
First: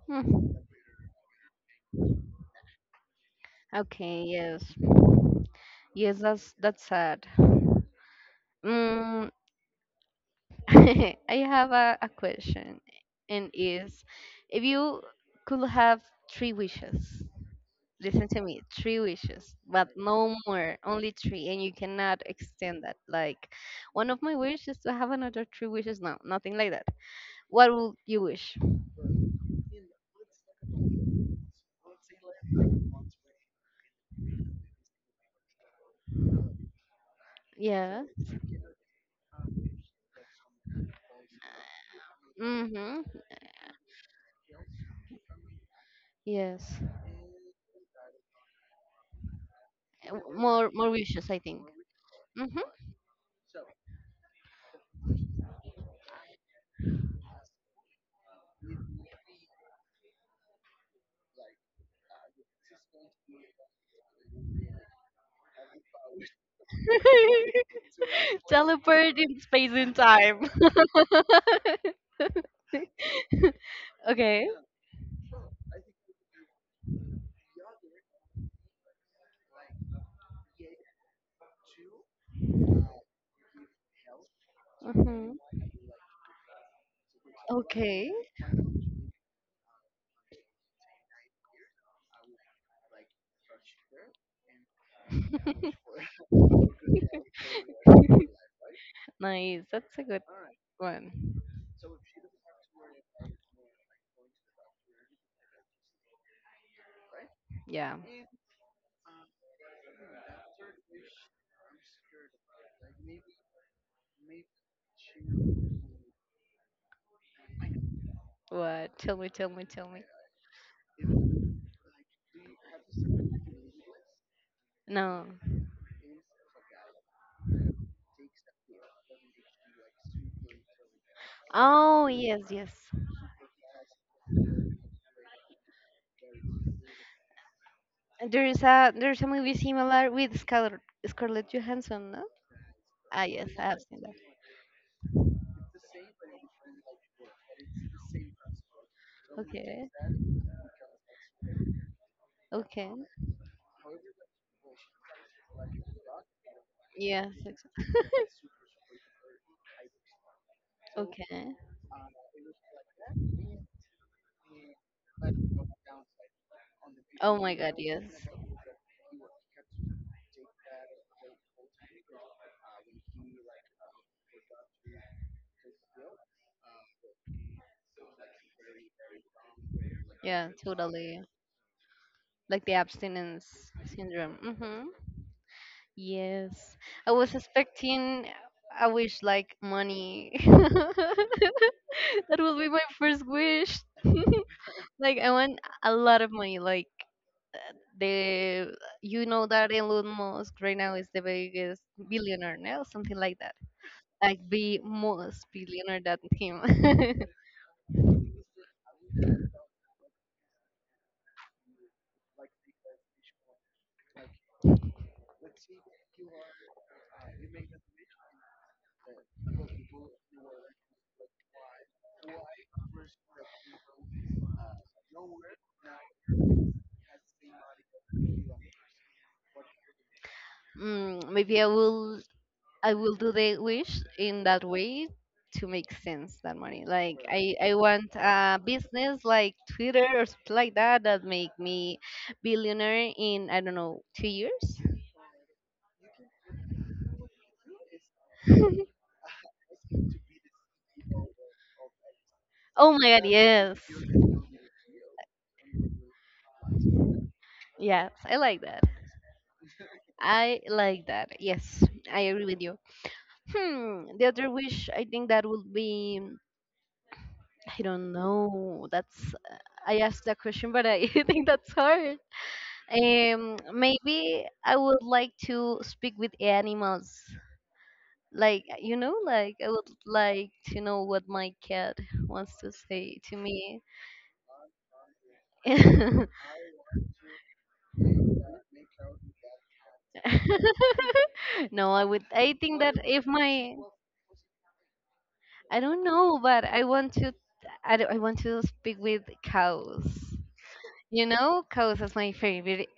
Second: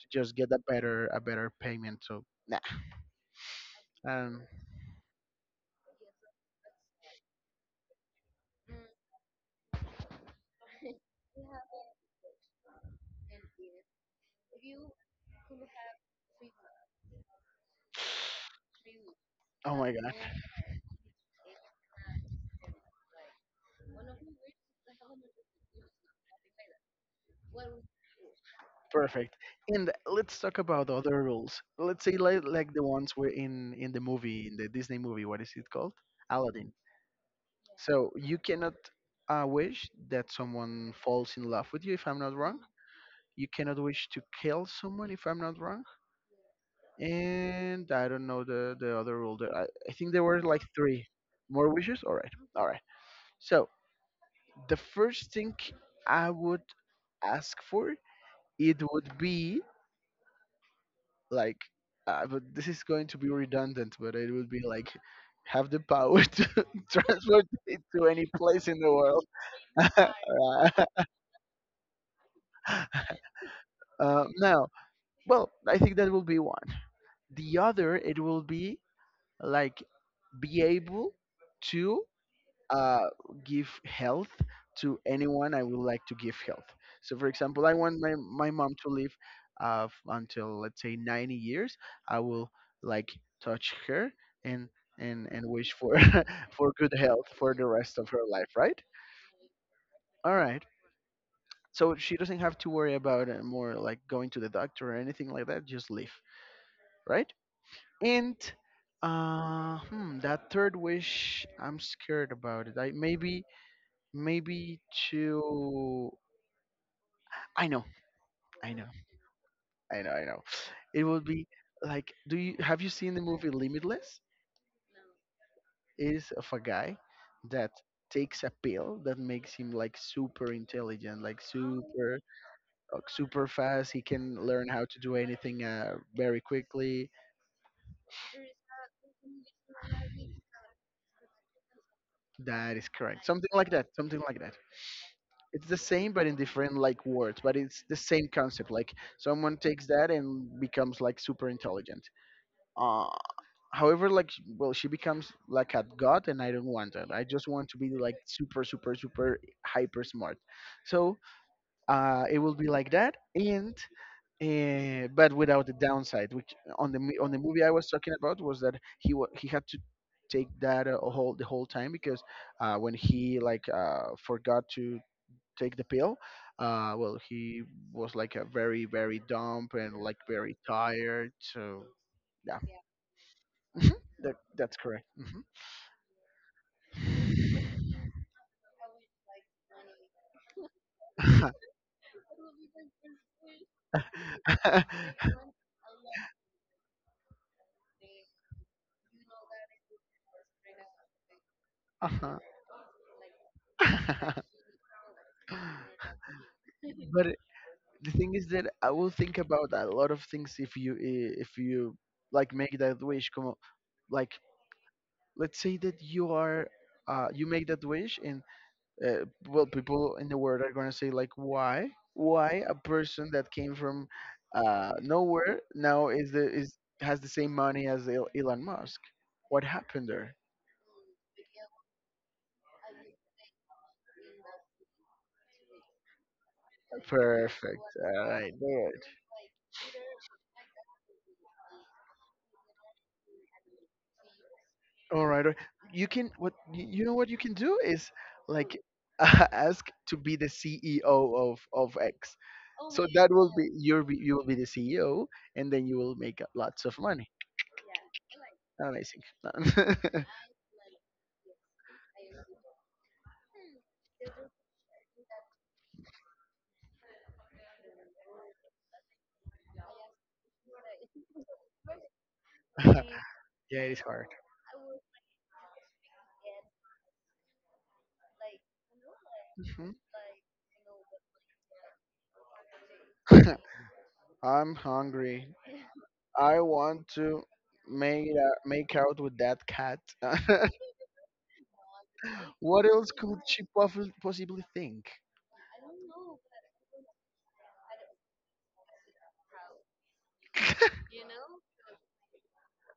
to just get
Hmm.
a better payment. So nah.
Okay,
Um,
yes. Yes, that's sad. Mm, I have a question, and is if you could have three wishes, listen to me, three wishes,
oh
but
my god.
no more, only three, and you cannot extend that. Like, one of my wishes is to have another three wishes. No, nothing like that. What would you wish?
Perfect. And let's talk about other rules. Let's say like the ones were in the movie, in the Disney movie. What is it called? Aladdin.
Yes.
So you cannot wish that someone falls in love with you, if I'm not wrong.
Mm-hmm.
You cannot wish to kill someone, if I'm not wrong.
Yes.
And I don't know the other rule. I think there were like
More, more
three
wishes, I think.
more wishes. All right,
Mm-hmm.
all right. So the first thing I would ask for, it would be like but this is going to be redundant, but it would be like have the power to transport it to any place in the
Teleport
world.
in space and
uh,
time. Okay.
Now, well, I think that will be one. The other it will be like be able to uh, give health to
Hmm.
anyone I would like to give health. So, for example, I want
Okay.
my, my mom to live until let's say 90 years. I will like touch her and wish for for good health for the rest of her life, right?
Nice. That's a good
All right.
one.
So she doesn't have to worry about more like going to the doctor or anything like that. Just live, right?
Yeah.
And hmm, that third wish, I'm scared about it. I maybe, maybe, to I know, I know,
What? Tell me.
I know. It would be like, do you have you seen the movie Limitless?
No.
It is of a guy that takes a pill that makes him like super intelligent, like
Oh,
super
yes, yes.
super fast. He can learn how to do anything very quickly.
There's a movie similar with Scarlett Johansson, no?
That is
Ah,
correct. Something
yes, I
like
have
that.
seen that.
Something like that. It's the same, but in different like words. But it's the same concept. Like someone takes
Okay.
that and becomes like super intelligent.
Okay.
Uh, However, like, sh- well, she becomes like a god and I don't want that. I
Yes.
just want to be like super super super hyper smart. So
Okay.
it will be like that, and but without the downside, which on on
Oh
the
my
movie I
God.
was
Yes.
talking about was that he he had to take that whole the whole time because when he like forgot to take the pill, well, he was like a very very dumb and like
Yeah.
very
Totally.
tired. So yeah.
Like the abstinence syndrome.
That, that's
Mm-hmm.
correct. Mm-hmm.
Yes. I was expecting. I wish like money.
uh-huh.
That will be my first wish. Like I want a lot of money. Like the, you know that Elon Musk right now is the biggest billionaire now, something like that. Like be most billionaire than him.
But the thing is that I will think about a lot of things if you like make that wish. Come on, like let's say that you are you make that wish, and well, people in the world are gonna say like, why a person that came from nowhere now is has the same money as Elon Musk? What happened there?
Mm, maybe I will do the wish in that way to make sense that money. Like I
Perfect.
want
All right.
a
All right.
business like Twitter or something like that that make me billionaire in I don't know 2 years.
All right. or- You can you know what you can do is like ask to be the CEO of X.
Oh
So
my god,
that will be
yes,
you will be the CEO, and then you will make lots of money.
yes, I like that.
Amazing.
I like that. Yes, I agree with you. Hmm, the other wish I think that would be I don't know. That's I asked that question, but I think that's hard.
Yeah, it is hard.
Maybe I would like to speak with animals. Like you know, like I would
Mhm.
like to know what my cat wants to say to me.
I'm hungry. I want to make make out with that cat.
No, I would. I think
What
that
else
if
could she
my
possibly think?
I don't know, but I want to. I, don't- I want to speak with cows. You know, cows is my favorite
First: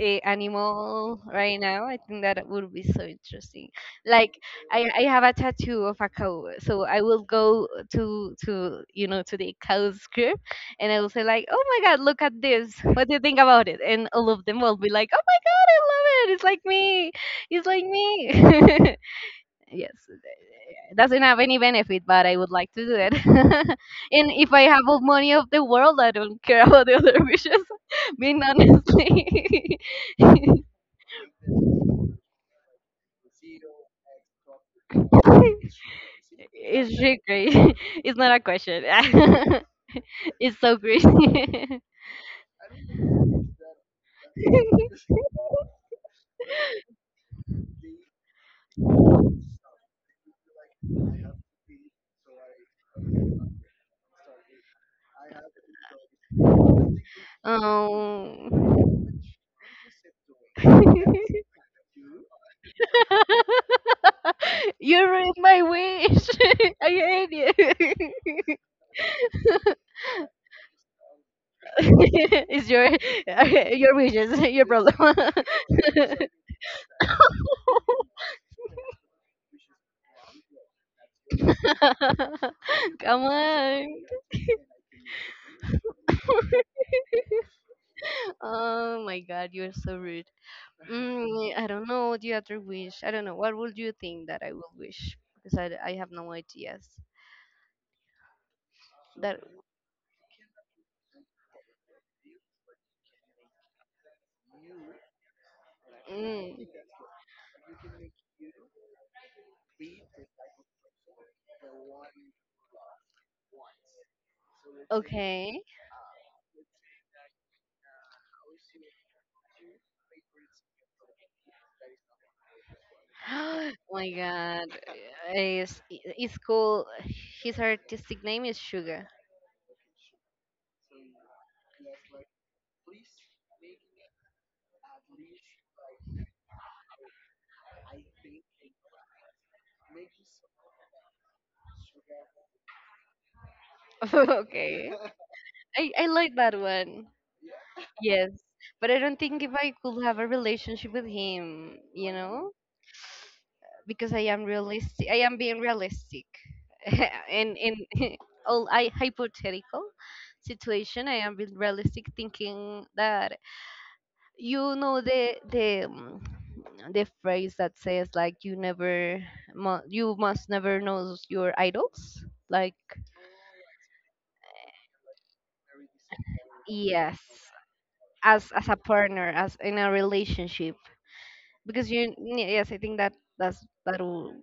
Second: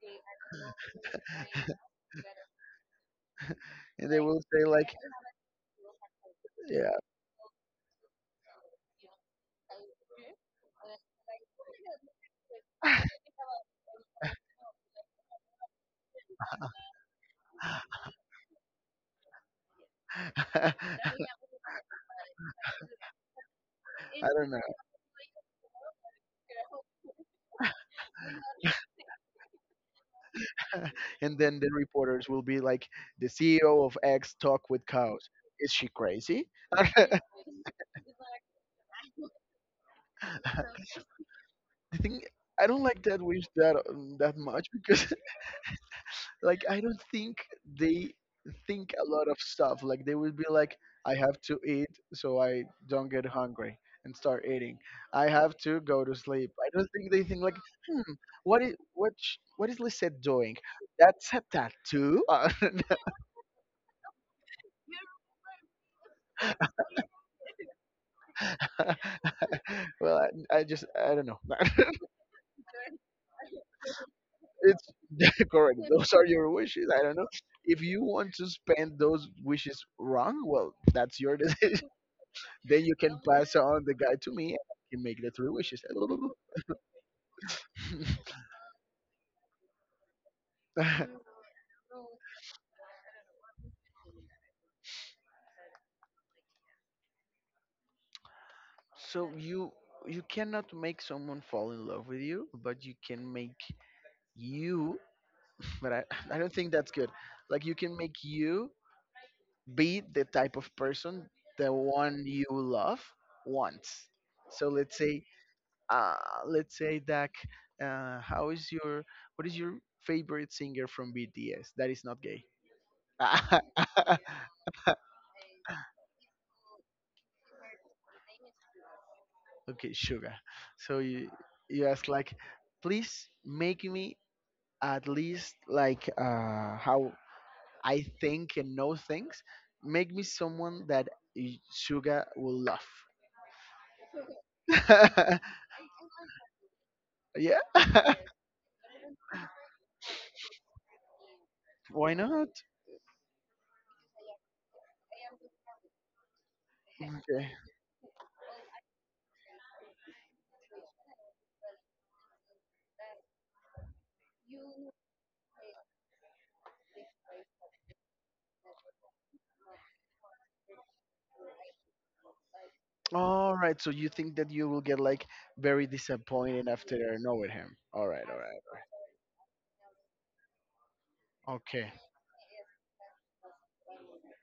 animal right now. I think that would be so interesting.
And they
Like,
will say like,
I have a tattoo of a cow, so
yeah,
I will go to you know to the cow's crib, and I will say like, "Oh my God, look at this! What do you think about it?" And all of them will be like, "Oh my God, I love it! It's like me! It's like me!" Yes. It doesn't have any benefit, but I would like to do it.
I
And
don't
if
know.
I have all money of the world, I don't care about the other wishes. Being honestly,
And then the reporters will be like, the CEO of X talk with cows. Is she crazy?
it's shit
I
great. It's not a question. It's so great.
think I don't like that wish that that much because like I don't think they think a lot of stuff. Like they would be like, I have to eat so I don't get hungry and start eating. I have to go to sleep. I don't think they think like, hmm,
um,
what is Lisette doing? That's a tattoo.
you ruined my wish. I hate you.
Well, I just I don't know.
It's your your wishes, your problem.
It's correct. Those are your wishes. I don't know. If you want to spend those wishes wrong, well, that's your decision. Then you can
Come
pass on
on.
the guy to me and I can make the three wishes.
Oh my god, you're so rude. Mm, I don't know the other wish. I don't know. What would you think that I will wish? Because I have no ideas.
So
That
you cannot make someone fall in love with you, but you can make you but I, I
mm,
don't think that's good. Like you can make you be the type of person the one you love wants. So
okay.
uh let's say that how is your what is your favorite singer from BTS that is not gay?
Oh my god. It's cool. His artistic name is Sugar.
Okay, sugar. So you ask like, please make me at least like how I think and know things. Make me someone that y- sugar will love.
Okay. I like that one.
Yeah.
Yes, but I don't think if I could have a relationship with him, you
Why
know,
not?
because I am realistic. I am being realistic,
Okay.
in all I hypothetical situation. I am being realistic, thinking that you know the the phrase that says like you never you must never know your idols. Like
All right. So you think that you will get like very disappointed after
yes,
knowing him? All right. All right.
as a partner, as in a relationship because
Okay.
you yeah, yes I think that that will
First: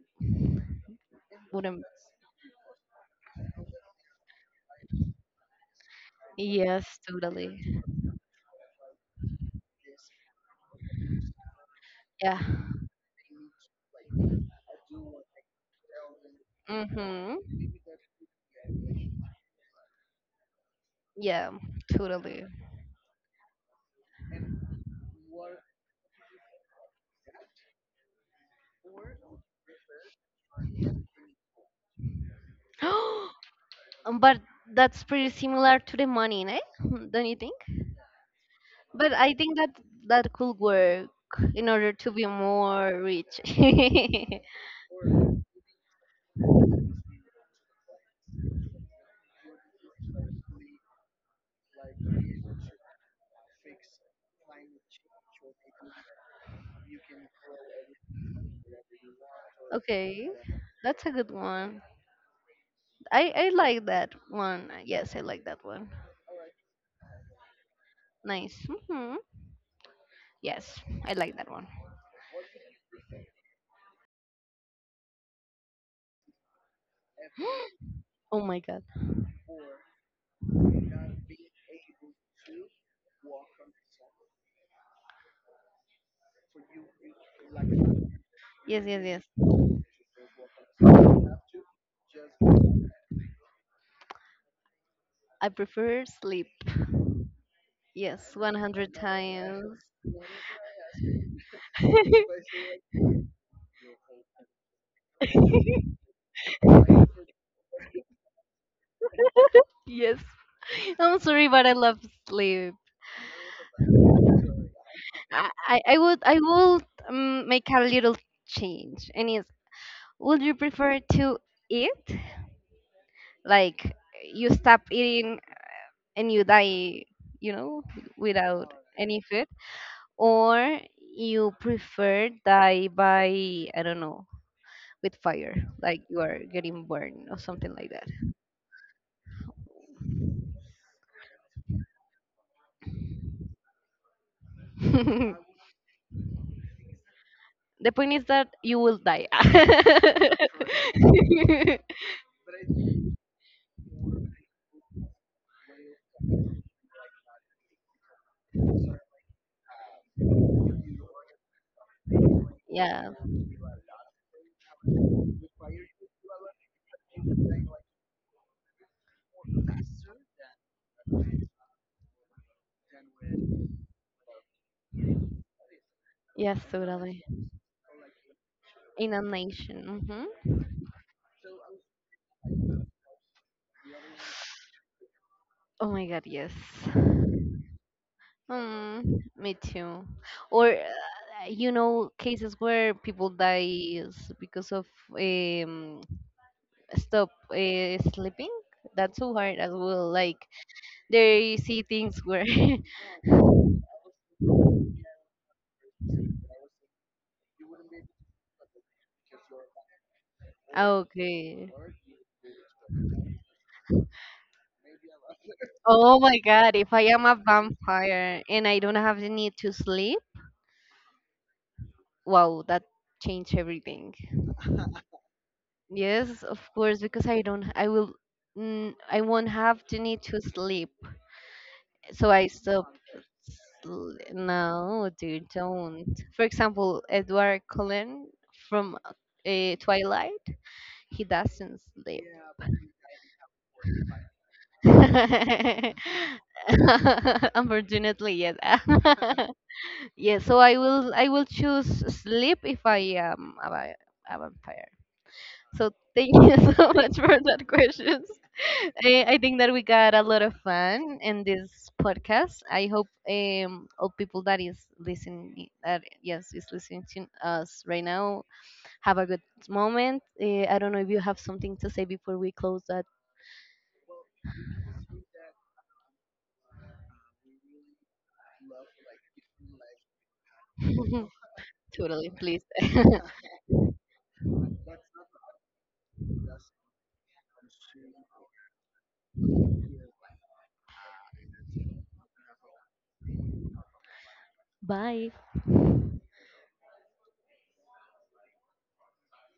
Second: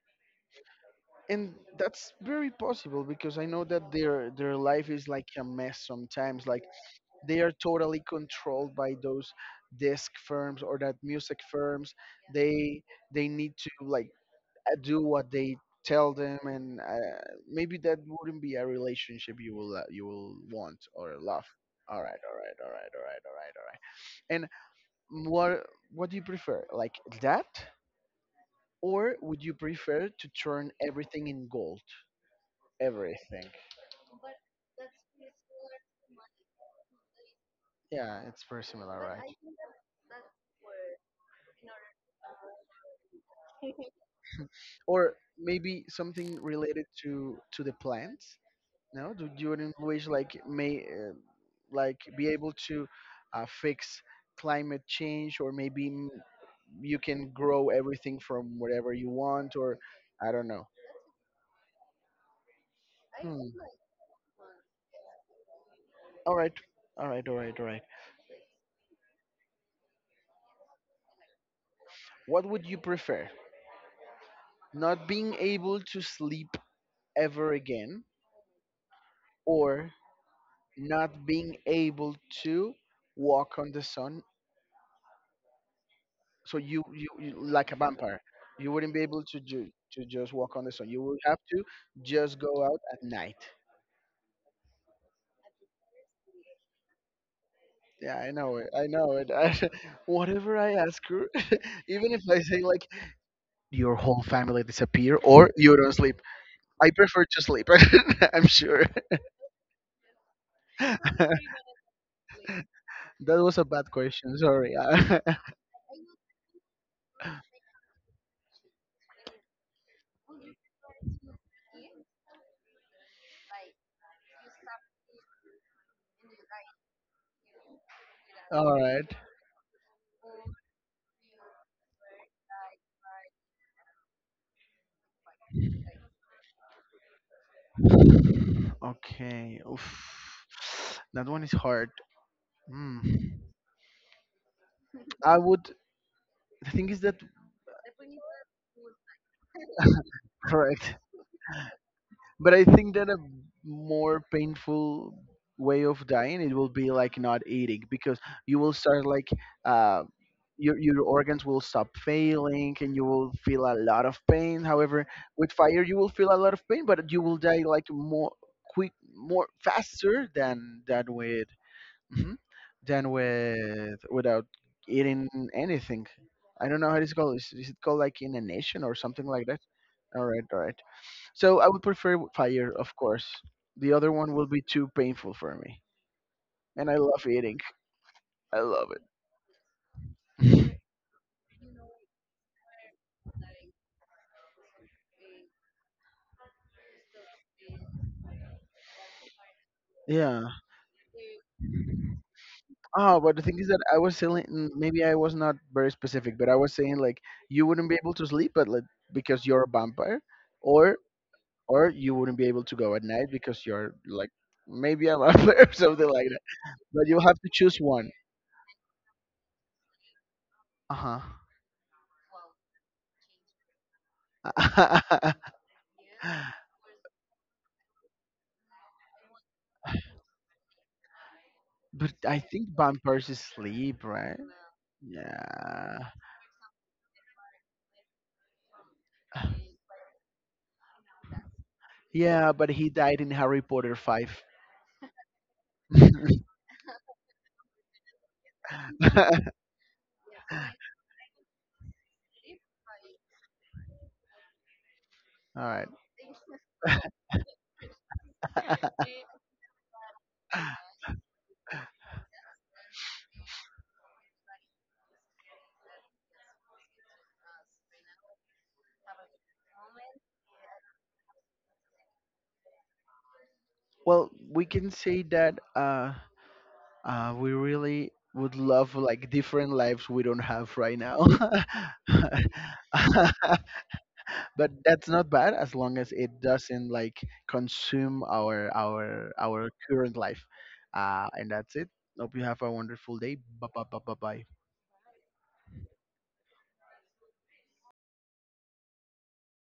And
wouldn't.
that's very possible because I know that their life is like a mess sometimes. Like
Yes,
they
totally.
are totally controlled by those disc firms or that music firms
Yeah.
they they need to like do what they tell them and
Mm-hmm.
maybe that wouldn't be a relationship you will want or love.
Yeah,
All right, all
totally.
right, all right, all right, all right, all right. And what do you prefer like that or would you prefer to turn everything in gold, everything?
But that's pretty similar to the money, eh? Don't you think?
Yeah, it's very similar,
But I
right?
think that that could work in order to be more rich.
Or maybe something related to the plants? No, do your employees like may like be able to fix climate change? Or maybe mm, you can grow everything from whatever you want, or
Okay,
I don't know.
that's a good one. i
Hmm.
i like that one, yes, I like that one.
All right, all right, all right, all right.
Nice. Hmm. Yes, I like that one.
What would you prefer, not being able to sleep ever again
Oh my god.
or not being able to walk on the sun? So you, you like a vampire, you
Yes,
wouldn't be
yes, yes.
able to to just walk on the sun. You would have to just go out at night.
I prefer sleep.
Yeah, I
Yes,
know it. I
100
know it. I,
times.
whatever I ask her, even if I say like your whole family disappear or you don't sleep, I prefer to sleep. I'm sure.
Yes. I'm
That
sorry, but I love sleep.
was a bad question. Sorry.
I would make a little change, and is would you prefer to eat like you stop eating and you die, you know, without
All right.
any food? Or you prefer die by I don't know with fire, like you are getting burned or something like that.
Okay. Oof. That one is hard. Mm. I would. The thing is that
The point is that you will die.
correct. But I think that a more painful way of dying it will be like not eating, because you will start like uh, your organs will stop failing and you
Yeah.
will feel a lot of pain. However, with fire you will feel a lot of pain, but you will die like more quick, more faster than with Mhm. than with without eating anything.
Yes,
I don't know how it's
totally.
called. Is it called like inanition or
In a
something like that?
nation.
All right,
Hmm.
all right. So I would prefer w- fire, of course. The other one will be too painful for me.
Oh my God, yes.
And I love eating. I love
Mm, me too. Or
it.
you know cases where people dies because of um, stop sleeping, that's so hard as well like
Yeah.
they see things where
Oh, but the thing is that I was saying mm, maybe I was not very specific, but I was saying like you wouldn't be able to sleep but like, because you're a vampire, or
okay,
or you wouldn't be able to go at night because you're like maybe a vampire or something
oh
like
my
that.
god, if I
But you
am a
have to choose one.
vampire and I don't have the need to sleep,
Uh
wow, that changed everything.
huh.
Yes, of course, because I will mm, I won't have the need to sleep,
But
so
I
I
think
stop.
vampires sleep, right?
No dude,
Yeah.
don't. For example, Edward Cullen from Twilight. He doesn't sleep.
Yeah, but he died in Harry Potter 5.
But unfortunately, yes. Yeah, so I will choose sleep if I am a vampire.
All right.
So thank you so much for that questions. I think that we got a lot of fun in this podcast. I hope all people that is listening that yes is listening to us right now have a good moment. I don't know if you have something to say before we close that.
Well, we can say that we really would love like different lives we don't have right now.
Totally, please.
But that's not bad as long as it doesn't like consume our current life. And that's it. Hope you have a wonderful day. Bye bye bye bye bye.
Bye.